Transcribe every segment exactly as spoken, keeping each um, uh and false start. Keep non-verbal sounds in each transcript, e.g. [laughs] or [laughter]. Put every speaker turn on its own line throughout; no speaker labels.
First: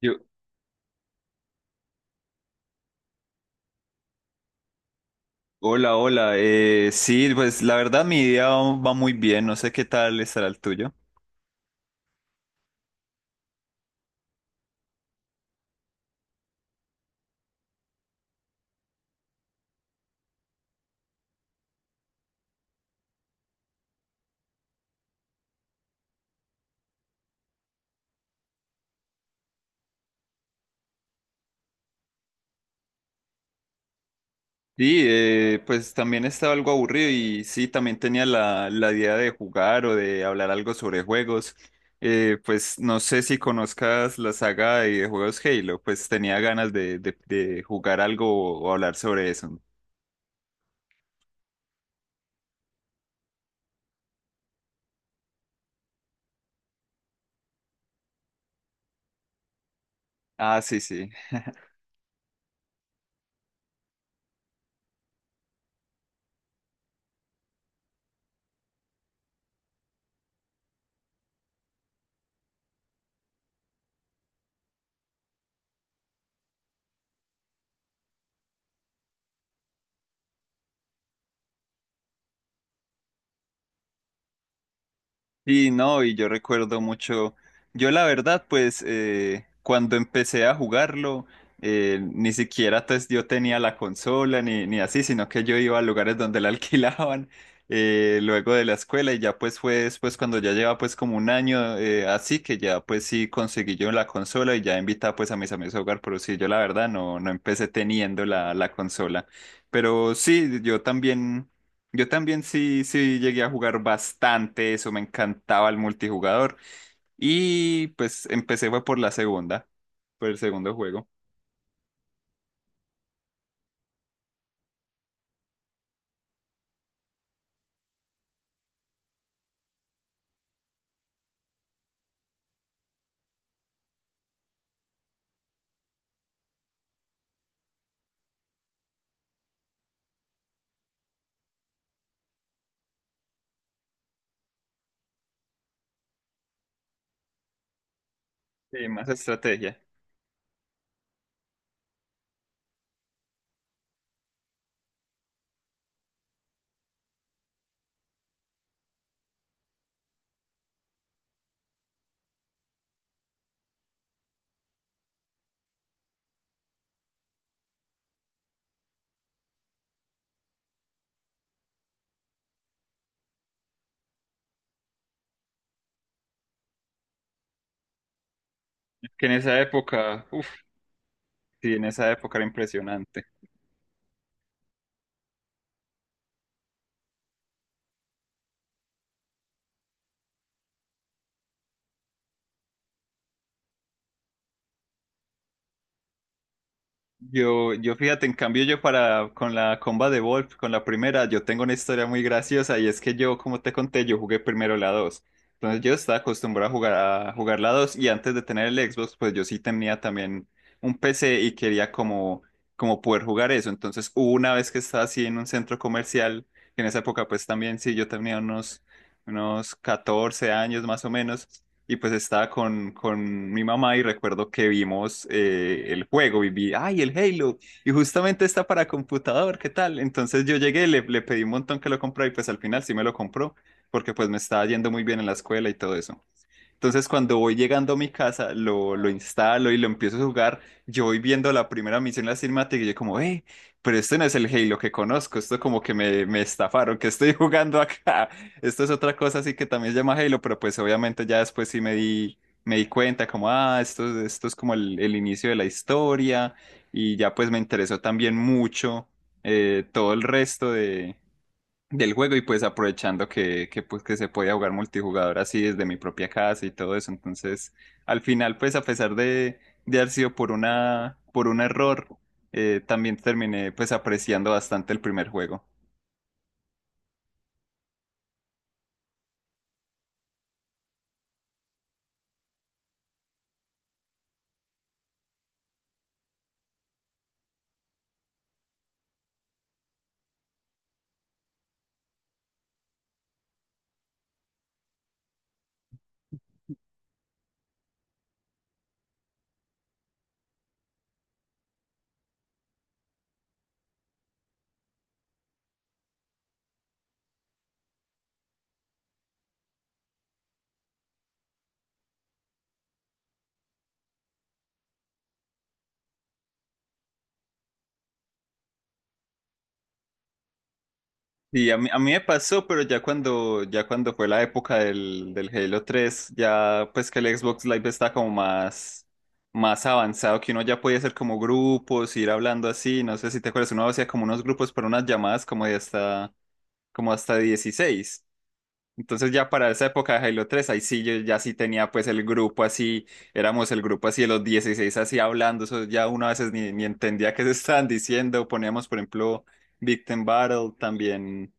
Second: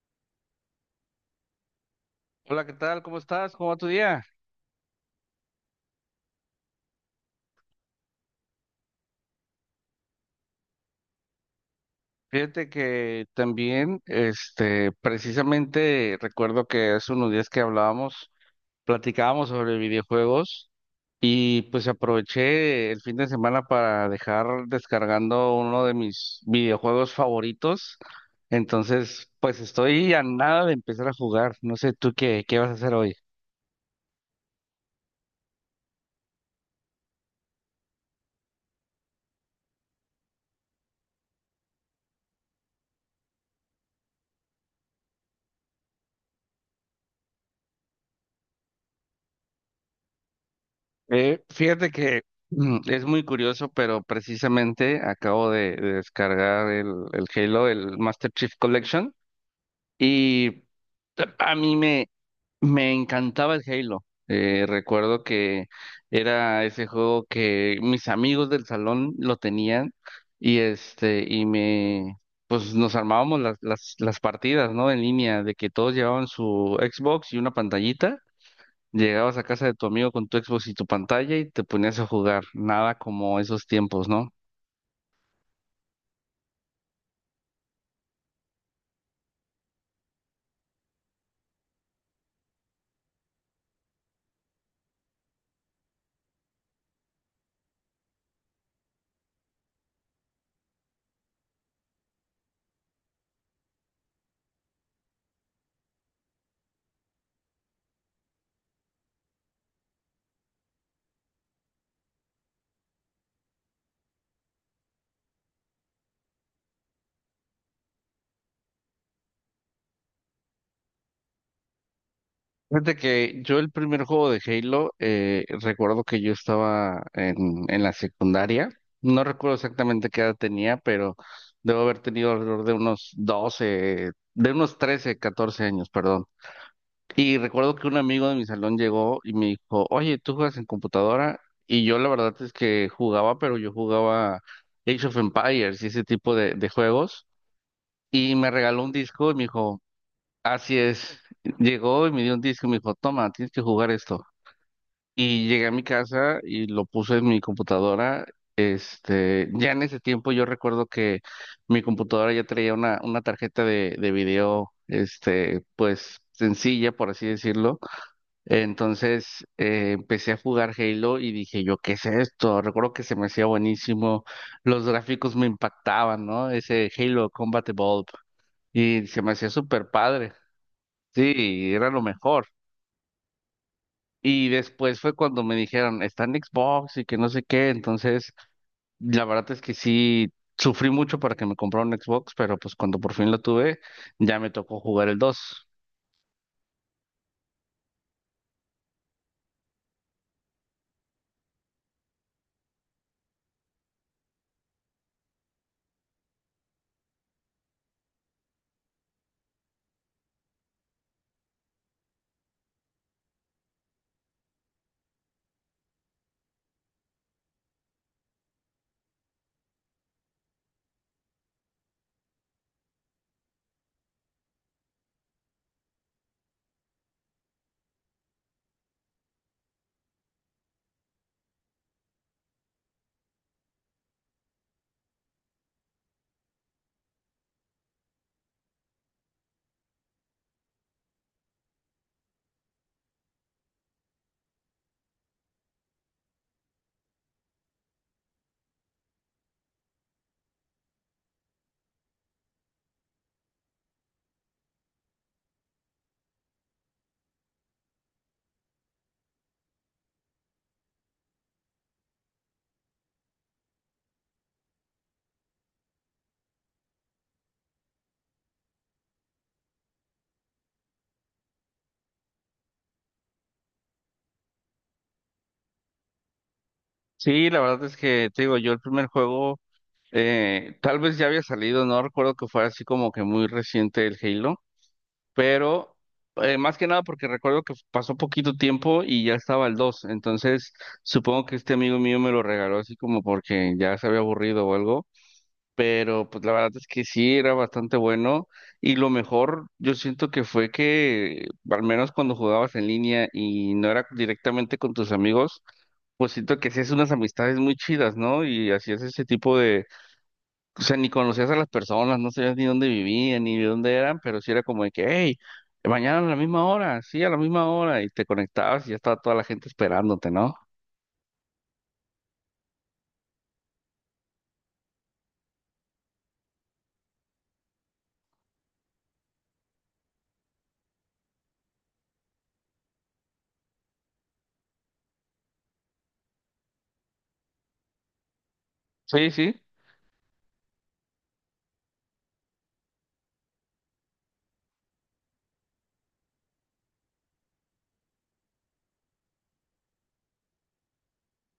Yo,
Hola, ¿qué tal? ¿Cómo estás? ¿Cómo va tu día?
hola, hola. Eh, sí, pues la verdad mi día va va muy bien. No sé qué tal estará el tuyo.
Fíjate que también, este, precisamente recuerdo que hace unos días que hablábamos, platicábamos sobre videojuegos y pues aproveché el fin de semana para dejar descargando uno de mis videojuegos favoritos. Entonces, pues estoy a nada de empezar a jugar. No sé tú qué, qué vas a hacer hoy.
Sí, eh, pues también estaba algo aburrido y sí, también tenía la, la idea de jugar o de hablar algo sobre juegos. Eh, pues no sé si conozcas la saga de juegos Halo, pues tenía ganas de, de de jugar algo o hablar sobre eso.
Eh, fíjate que mm, es muy curioso, pero precisamente acabo de, de descargar el, el Halo, el Master Chief Collection,
Ah,
y
sí, sí.
a mí me, me encantaba el Halo. Eh, recuerdo que era ese juego que mis amigos del salón lo tenían y este, y me, pues nos armábamos las, las, las partidas, ¿no? En línea, de que todos llevaban su Xbox y una pantallita. Llegabas a casa de tu amigo con tu Xbox y tu pantalla y te ponías a jugar. Nada como esos tiempos, ¿no?
Sí, no, y yo recuerdo mucho, yo la verdad, pues eh, cuando empecé a jugarlo, eh, ni siquiera pues, yo tenía la consola ni, ni así, sino que yo iba a lugares donde la [laughs] alquilaban eh, luego de la escuela y ya pues fue después cuando ya lleva pues como un año eh, así que ya pues sí conseguí yo la consola y ya invitaba pues a mis amigos a jugar, pero sí, yo la verdad no, no empecé teniendo la, la consola, pero sí, yo también... Yo también sí, sí llegué a jugar bastante eso, me encantaba el multijugador y pues empecé fue por la segunda, por el segundo juego.
Fíjate que yo el primer juego de Halo, eh, recuerdo que yo estaba en, en la secundaria. No recuerdo exactamente qué edad tenía, pero debo haber tenido alrededor de unos doce de unos trece catorce años, perdón. Y recuerdo que un amigo de mi salón llegó y me dijo, oye, ¿tú juegas en computadora? Y yo la verdad es que jugaba, pero yo jugaba Age of Empires y ese tipo de de juegos. Y me regaló
Sí,
un
más
disco y me
estrategia.
dijo, así es. Llegó y me dio un disco y me dijo, toma, tienes que jugar esto. Y llegué a mi casa y lo puse en mi computadora. Este, ya en ese tiempo yo recuerdo que mi computadora ya traía una, una tarjeta de, de video, este, pues sencilla, por así decirlo. Entonces eh, empecé a jugar Halo y dije yo, ¿qué es esto? Recuerdo que se me hacía buenísimo, los gráficos me impactaban, ¿no? Ese Halo Combat Evolved. Y se
Que
me
en
hacía
esa
súper
época,
padre.
uff,
Sí,
sí, en
era lo
esa época
mejor.
era impresionante.
Y después fue cuando me dijeron, está en Xbox y que no sé qué. Entonces, la verdad es que sí, sufrí mucho para que me comprara un Xbox, pero pues cuando por fin lo tuve, ya me tocó jugar el dos.
Yo, yo fíjate, en cambio yo para con la comba de Wolf, con la primera, yo tengo una historia muy graciosa y es que yo, como te conté, yo jugué primero la dos. Entonces yo estaba acostumbrado a jugar, a jugar la dos y antes de tener el Xbox, pues yo sí tenía también un P C y quería como, como poder jugar eso. Entonces hubo una vez que estaba así en un centro comercial, que en esa época pues también sí, yo tenía unos, unos catorce años más o menos y pues estaba con, con mi mamá y recuerdo que vimos eh, el juego y vi, ay, el Halo, y justamente está para computador, ¿qué tal? Entonces yo llegué, le, le pedí un montón que lo comprara y pues al final sí me lo compró, porque pues me estaba yendo muy bien en la escuela y todo eso. Entonces, cuando voy llegando a mi casa, lo, lo instalo y lo empiezo a jugar. Yo voy viendo la primera misión, la cinemática, y yo como, eh, pero este no es el Halo que conozco, esto como que me, me estafaron, que estoy [laughs] jugando acá. Esto es otra cosa así que también se llama Halo, pero pues obviamente ya después sí me di, me di cuenta como, ah, esto, esto es como el, el inicio de la historia, y ya pues me interesó también mucho eh, todo el resto del juego y pues aprovechando que, que, pues, que se podía jugar multijugador así desde mi propia casa y todo eso. Entonces, al final, pues a pesar de, de haber sido por una, por un error, eh, también terminé pues apreciando bastante el primer juego.
Sí, la verdad es que, te digo, yo el primer juego, eh, tal vez ya había salido, no recuerdo que fuera así como que muy reciente el Halo, pero eh, más que nada porque recuerdo que pasó poquito tiempo y ya estaba el dos, entonces supongo que este amigo mío me lo regaló así como porque ya se había aburrido o algo, pero pues la verdad es que sí, era bastante bueno y lo mejor yo siento que fue que al menos cuando jugabas en línea y no era directamente con tus amigos, pues siento que hacías unas amistades muy chidas, ¿no? Y hacías ese tipo, o sea, ni conocías a las personas, no sabías ni dónde vivían, ni de dónde eran, pero sí era como de que, hey, mañana a la misma hora, sí, a la misma hora, y te conectabas y ya estaba toda la gente esperándote, ¿no?
Y a mí, a mí me pasó, pero ya cuando, ya cuando fue la época del, del Halo tres ya pues que el Xbox Live está como más, más avanzado, que uno ya podía hacer como grupos, ir hablando así, no sé si te acuerdas, uno hacía como unos grupos para unas llamadas como de hasta como hasta dieciséis.
Sí,
Entonces ya
sí.
para esa época de Halo tres ahí sí yo ya sí tenía pues el grupo así, éramos el grupo así de los dieciséis así hablando, eso ya uno a veces ni, ni entendía qué se estaban diciendo, poníamos por ejemplo Victim Battle, también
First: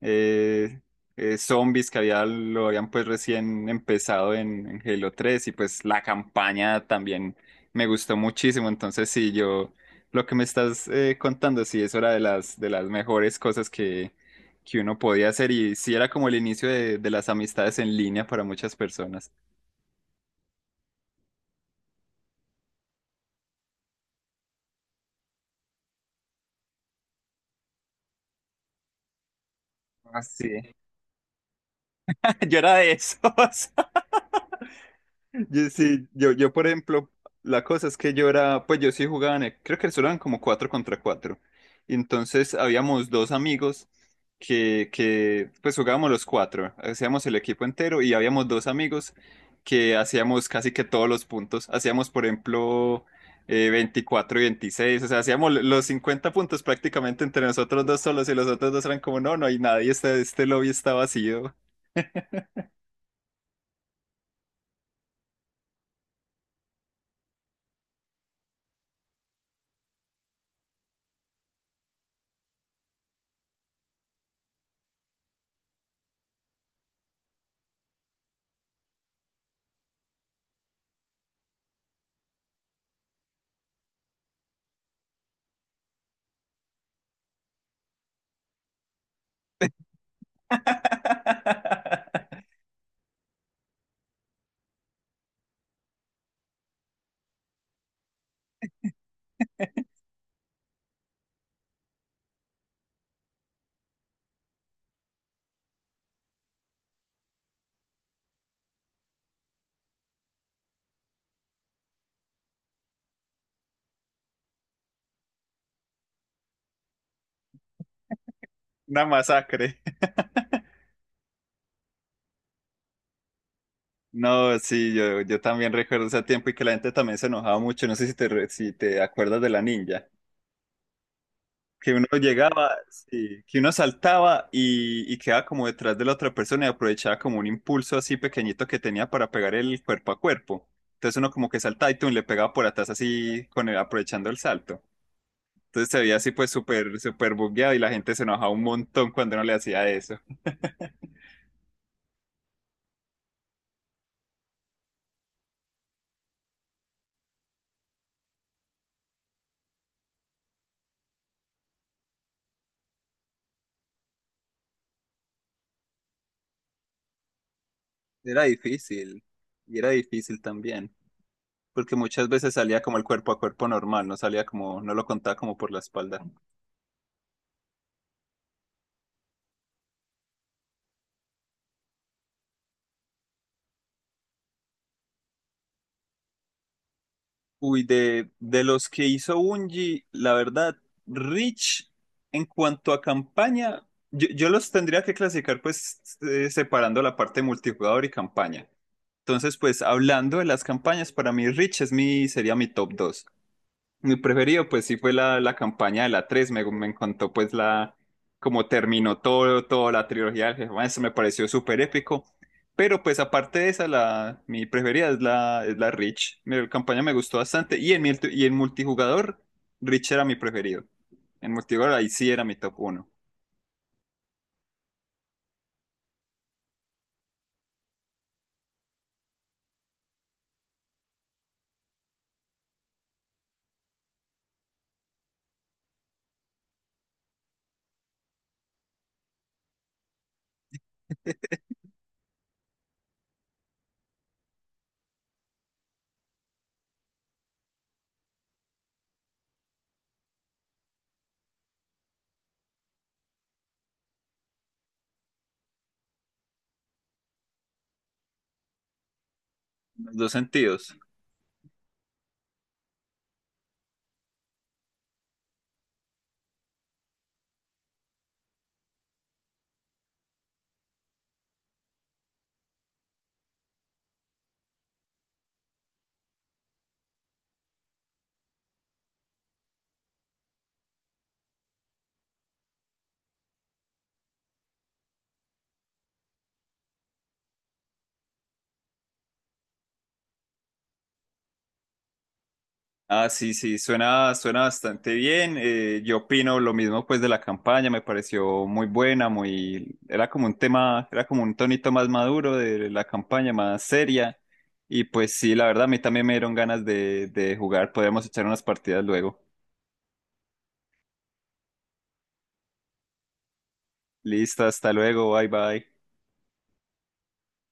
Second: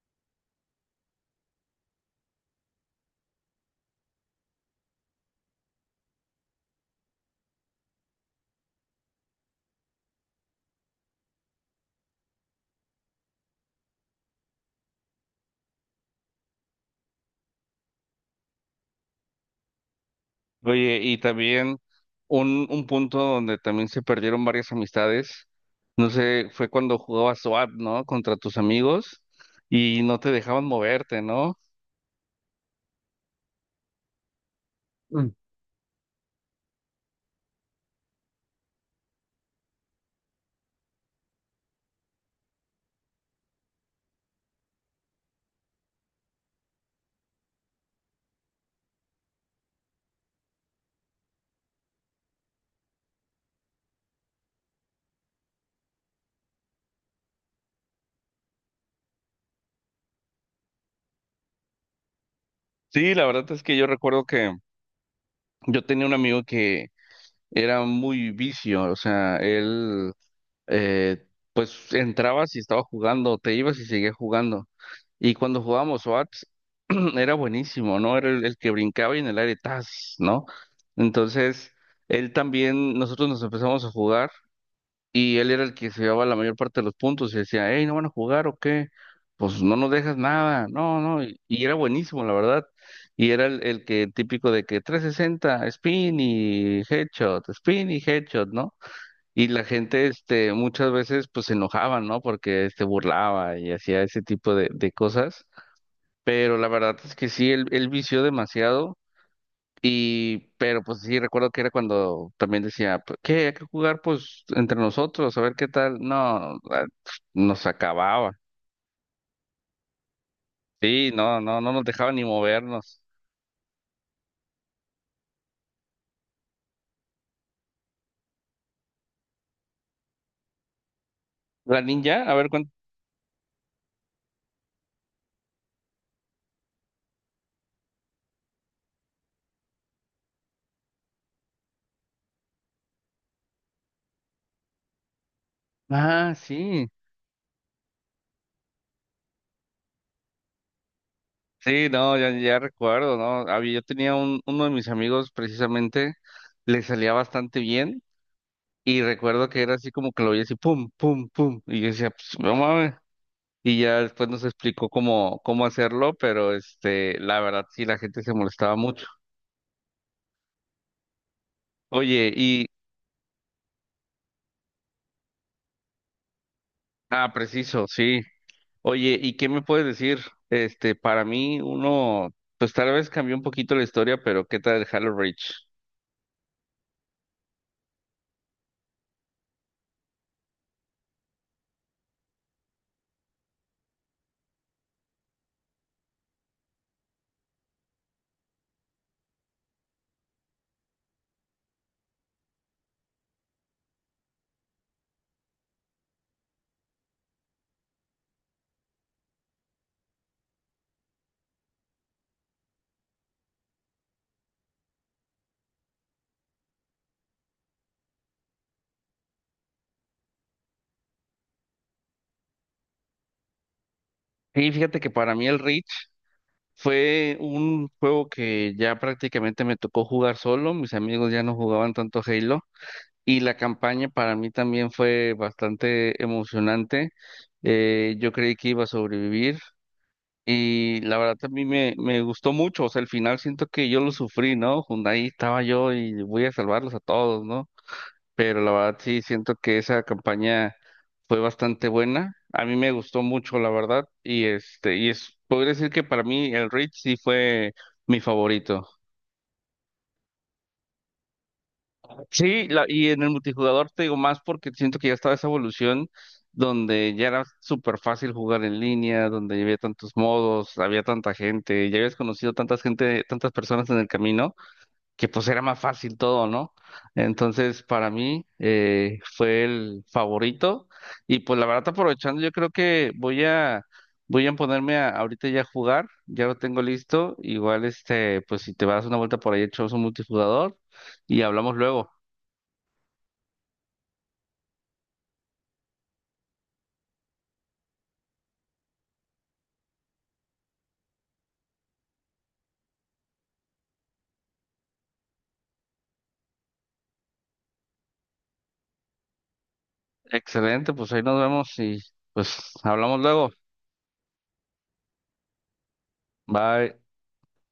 eh, eh, zombies que había, lo habían pues recién empezado en, en Halo tres y pues la campaña también me gustó muchísimo. Entonces sí, yo lo que me estás eh, contando, sí, eso era de las, de las mejores cosas que, que uno podía hacer y sí era como el inicio de, de las amistades en línea para muchas personas.
Oye, y también un, un punto donde también se perdieron varias amistades, no sé, fue cuando jugabas SWAT, ¿no? Contra tus amigos y no
Ah,
te dejaban
sí.
moverte, ¿no?
[laughs] Yo era de esos.
Mm.
Yo, sí, yo, yo, por ejemplo, la cosa es que yo era, pues yo sí jugaba en, el- creo que solo eran como cuatro contra cuatro. Y entonces habíamos dos amigos que, que, pues jugábamos los cuatro, hacíamos el equipo entero y habíamos dos amigos que hacíamos casi que todos los puntos. Hacíamos, por ejemplo, eh, veinticuatro y veintiséis, o sea, hacíamos lo- los cincuenta puntos prácticamente entre nosotros dos solos y los otros dos eran como, no, no hay nadie, este, este lobby está vacío.
Sí, la verdad es que yo recuerdo que yo tenía un amigo que era muy vicio, o sea, él eh, pues entrabas y estaba jugando, te ibas y seguías jugando. Y cuando jugábamos SWAT, [clears throat] era buenísimo, ¿no? Era el, el que brincaba y en el aire, ¡tas! ¿No? Entonces, él también, nosotros nos empezamos a jugar y él era el que se llevaba la mayor parte de los puntos y decía, hey, ¿no van a jugar o qué? Pues no nos dejas nada, no, no. Y, y era buenísimo,
[laughs]
la verdad. Y era el, el que típico de que trescientos sesenta spin y headshot, spin y headshot, ¿no? Y la gente, este, muchas veces, pues se enojaba, ¿no? Porque se burlaba y hacía ese tipo de, de cosas. Pero la verdad es que sí, él, él vició demasiado. Y, pero pues sí, recuerdo que era cuando también decía, "Pues, ¿qué? Hay que jugar, pues, entre nosotros, a ver qué tal. No, ah, nos acababa.
Una masacre.
Sí, no, no, no nos dejaba ni movernos.
No, sí, yo, yo también recuerdo ese tiempo y que la gente también se enojaba mucho. No sé si te, re- si te acuerdas de la ninja.
La
Que uno
ninja, a ver cuánto.
llegaba, sí, que uno saltaba y, y quedaba como detrás de la otra persona y aprovechaba como un impulso así pequeñito que tenía para pegar el cuerpo a cuerpo. Entonces uno como que saltaba y tú le pegaba por atrás así con el, aprovechando el salto. Entonces se veía así
Ah,
pues
sí.
súper, súper bugueado y la gente se enojaba un montón cuando uno le hacía eso. [laughs]
Sí, no, ya, ya recuerdo, ¿no? Había, yo tenía un, uno de mis amigos precisamente, le salía bastante bien. Y recuerdo que era así como que lo oía así, pum, pum, pum. Y yo decía, pues, no mames. Y ya después nos explicó cómo, cómo hacerlo, pero este, la verdad sí, la gente se
Era
molestaba mucho.
difícil. Y era difícil también, porque muchas
Oye,
veces
y,
salía como el cuerpo a cuerpo normal, no salía como, no lo contaba como por la espalda.
ah, preciso, sí. Oye, ¿y qué me puedes decir? Este, para mí, uno, pues tal vez cambió un poquito la historia, pero ¿qué tal el Halo Reach?
Uy, de, de los que hizo Bungie, la verdad, Rich, en cuanto a campaña, yo, yo los tendría que clasificar pues eh, separando la parte multijugador y campaña. Entonces, pues hablando de las campañas, para mí Rich es mi, sería mi top dos. Mi preferido, pues sí fue la, la campaña de la tres me, me encantó pues la, como terminó todo, toda la trilogía del Jefe, eso me pareció súper épico, pero pues aparte de esa, la, mi preferida es la, es la Rich, mi campaña me gustó bastante, y en, mi- y en multijugador, Rich era mi preferido, en multijugador ahí sí era mi top uno
Sí, fíjate que para mí el Reach fue un juego que ya prácticamente me tocó jugar solo. Mis amigos ya no jugaban tanto Halo. Y la campaña para mí también fue bastante emocionante. Eh, yo creí que iba a sobrevivir y la verdad a mí me, me gustó mucho. O sea, al final siento que yo lo sufrí, ¿no? Jun- ahí estaba yo y voy a salvarlos a todos, ¿no? Pero la verdad sí siento que esa campaña fue bastante buena. A mí me gustó mucho, la verdad. Y este, y es, podría decir que para mí el Reach sí fue mi favorito.
en los dos sentidos.
Sí, la- y en el multijugador te digo más porque siento que ya estaba esa evolución donde ya era súper fácil jugar en línea, donde ya había tantos modos, había tanta gente, ya habías conocido tantas gente, tantas personas en el camino, que pues era más fácil todo, ¿no? Entonces, para mí eh, fue el favorito y pues la verdad aprovechando, yo creo que voy a voy a ponerme a, ahorita ya a jugar, ya lo tengo listo, igual este, pues si te vas una vuelta por ahí echamos un multijugador y hablamos luego.
Ah, sí, sí, suena, suena bastante bien. Eh, yo opino lo mismo pues de la campaña, me pareció muy buena, muy, era como un tema, era como un tonito más maduro de la campaña, más seria. Y pues sí, la verdad, a mí también me dieron ganas de, de jugar. Podemos echar unas partidas luego.
Excelente, pues ahí nos vemos y pues hablamos luego.
Listo, hasta luego, bye bye.
Bye.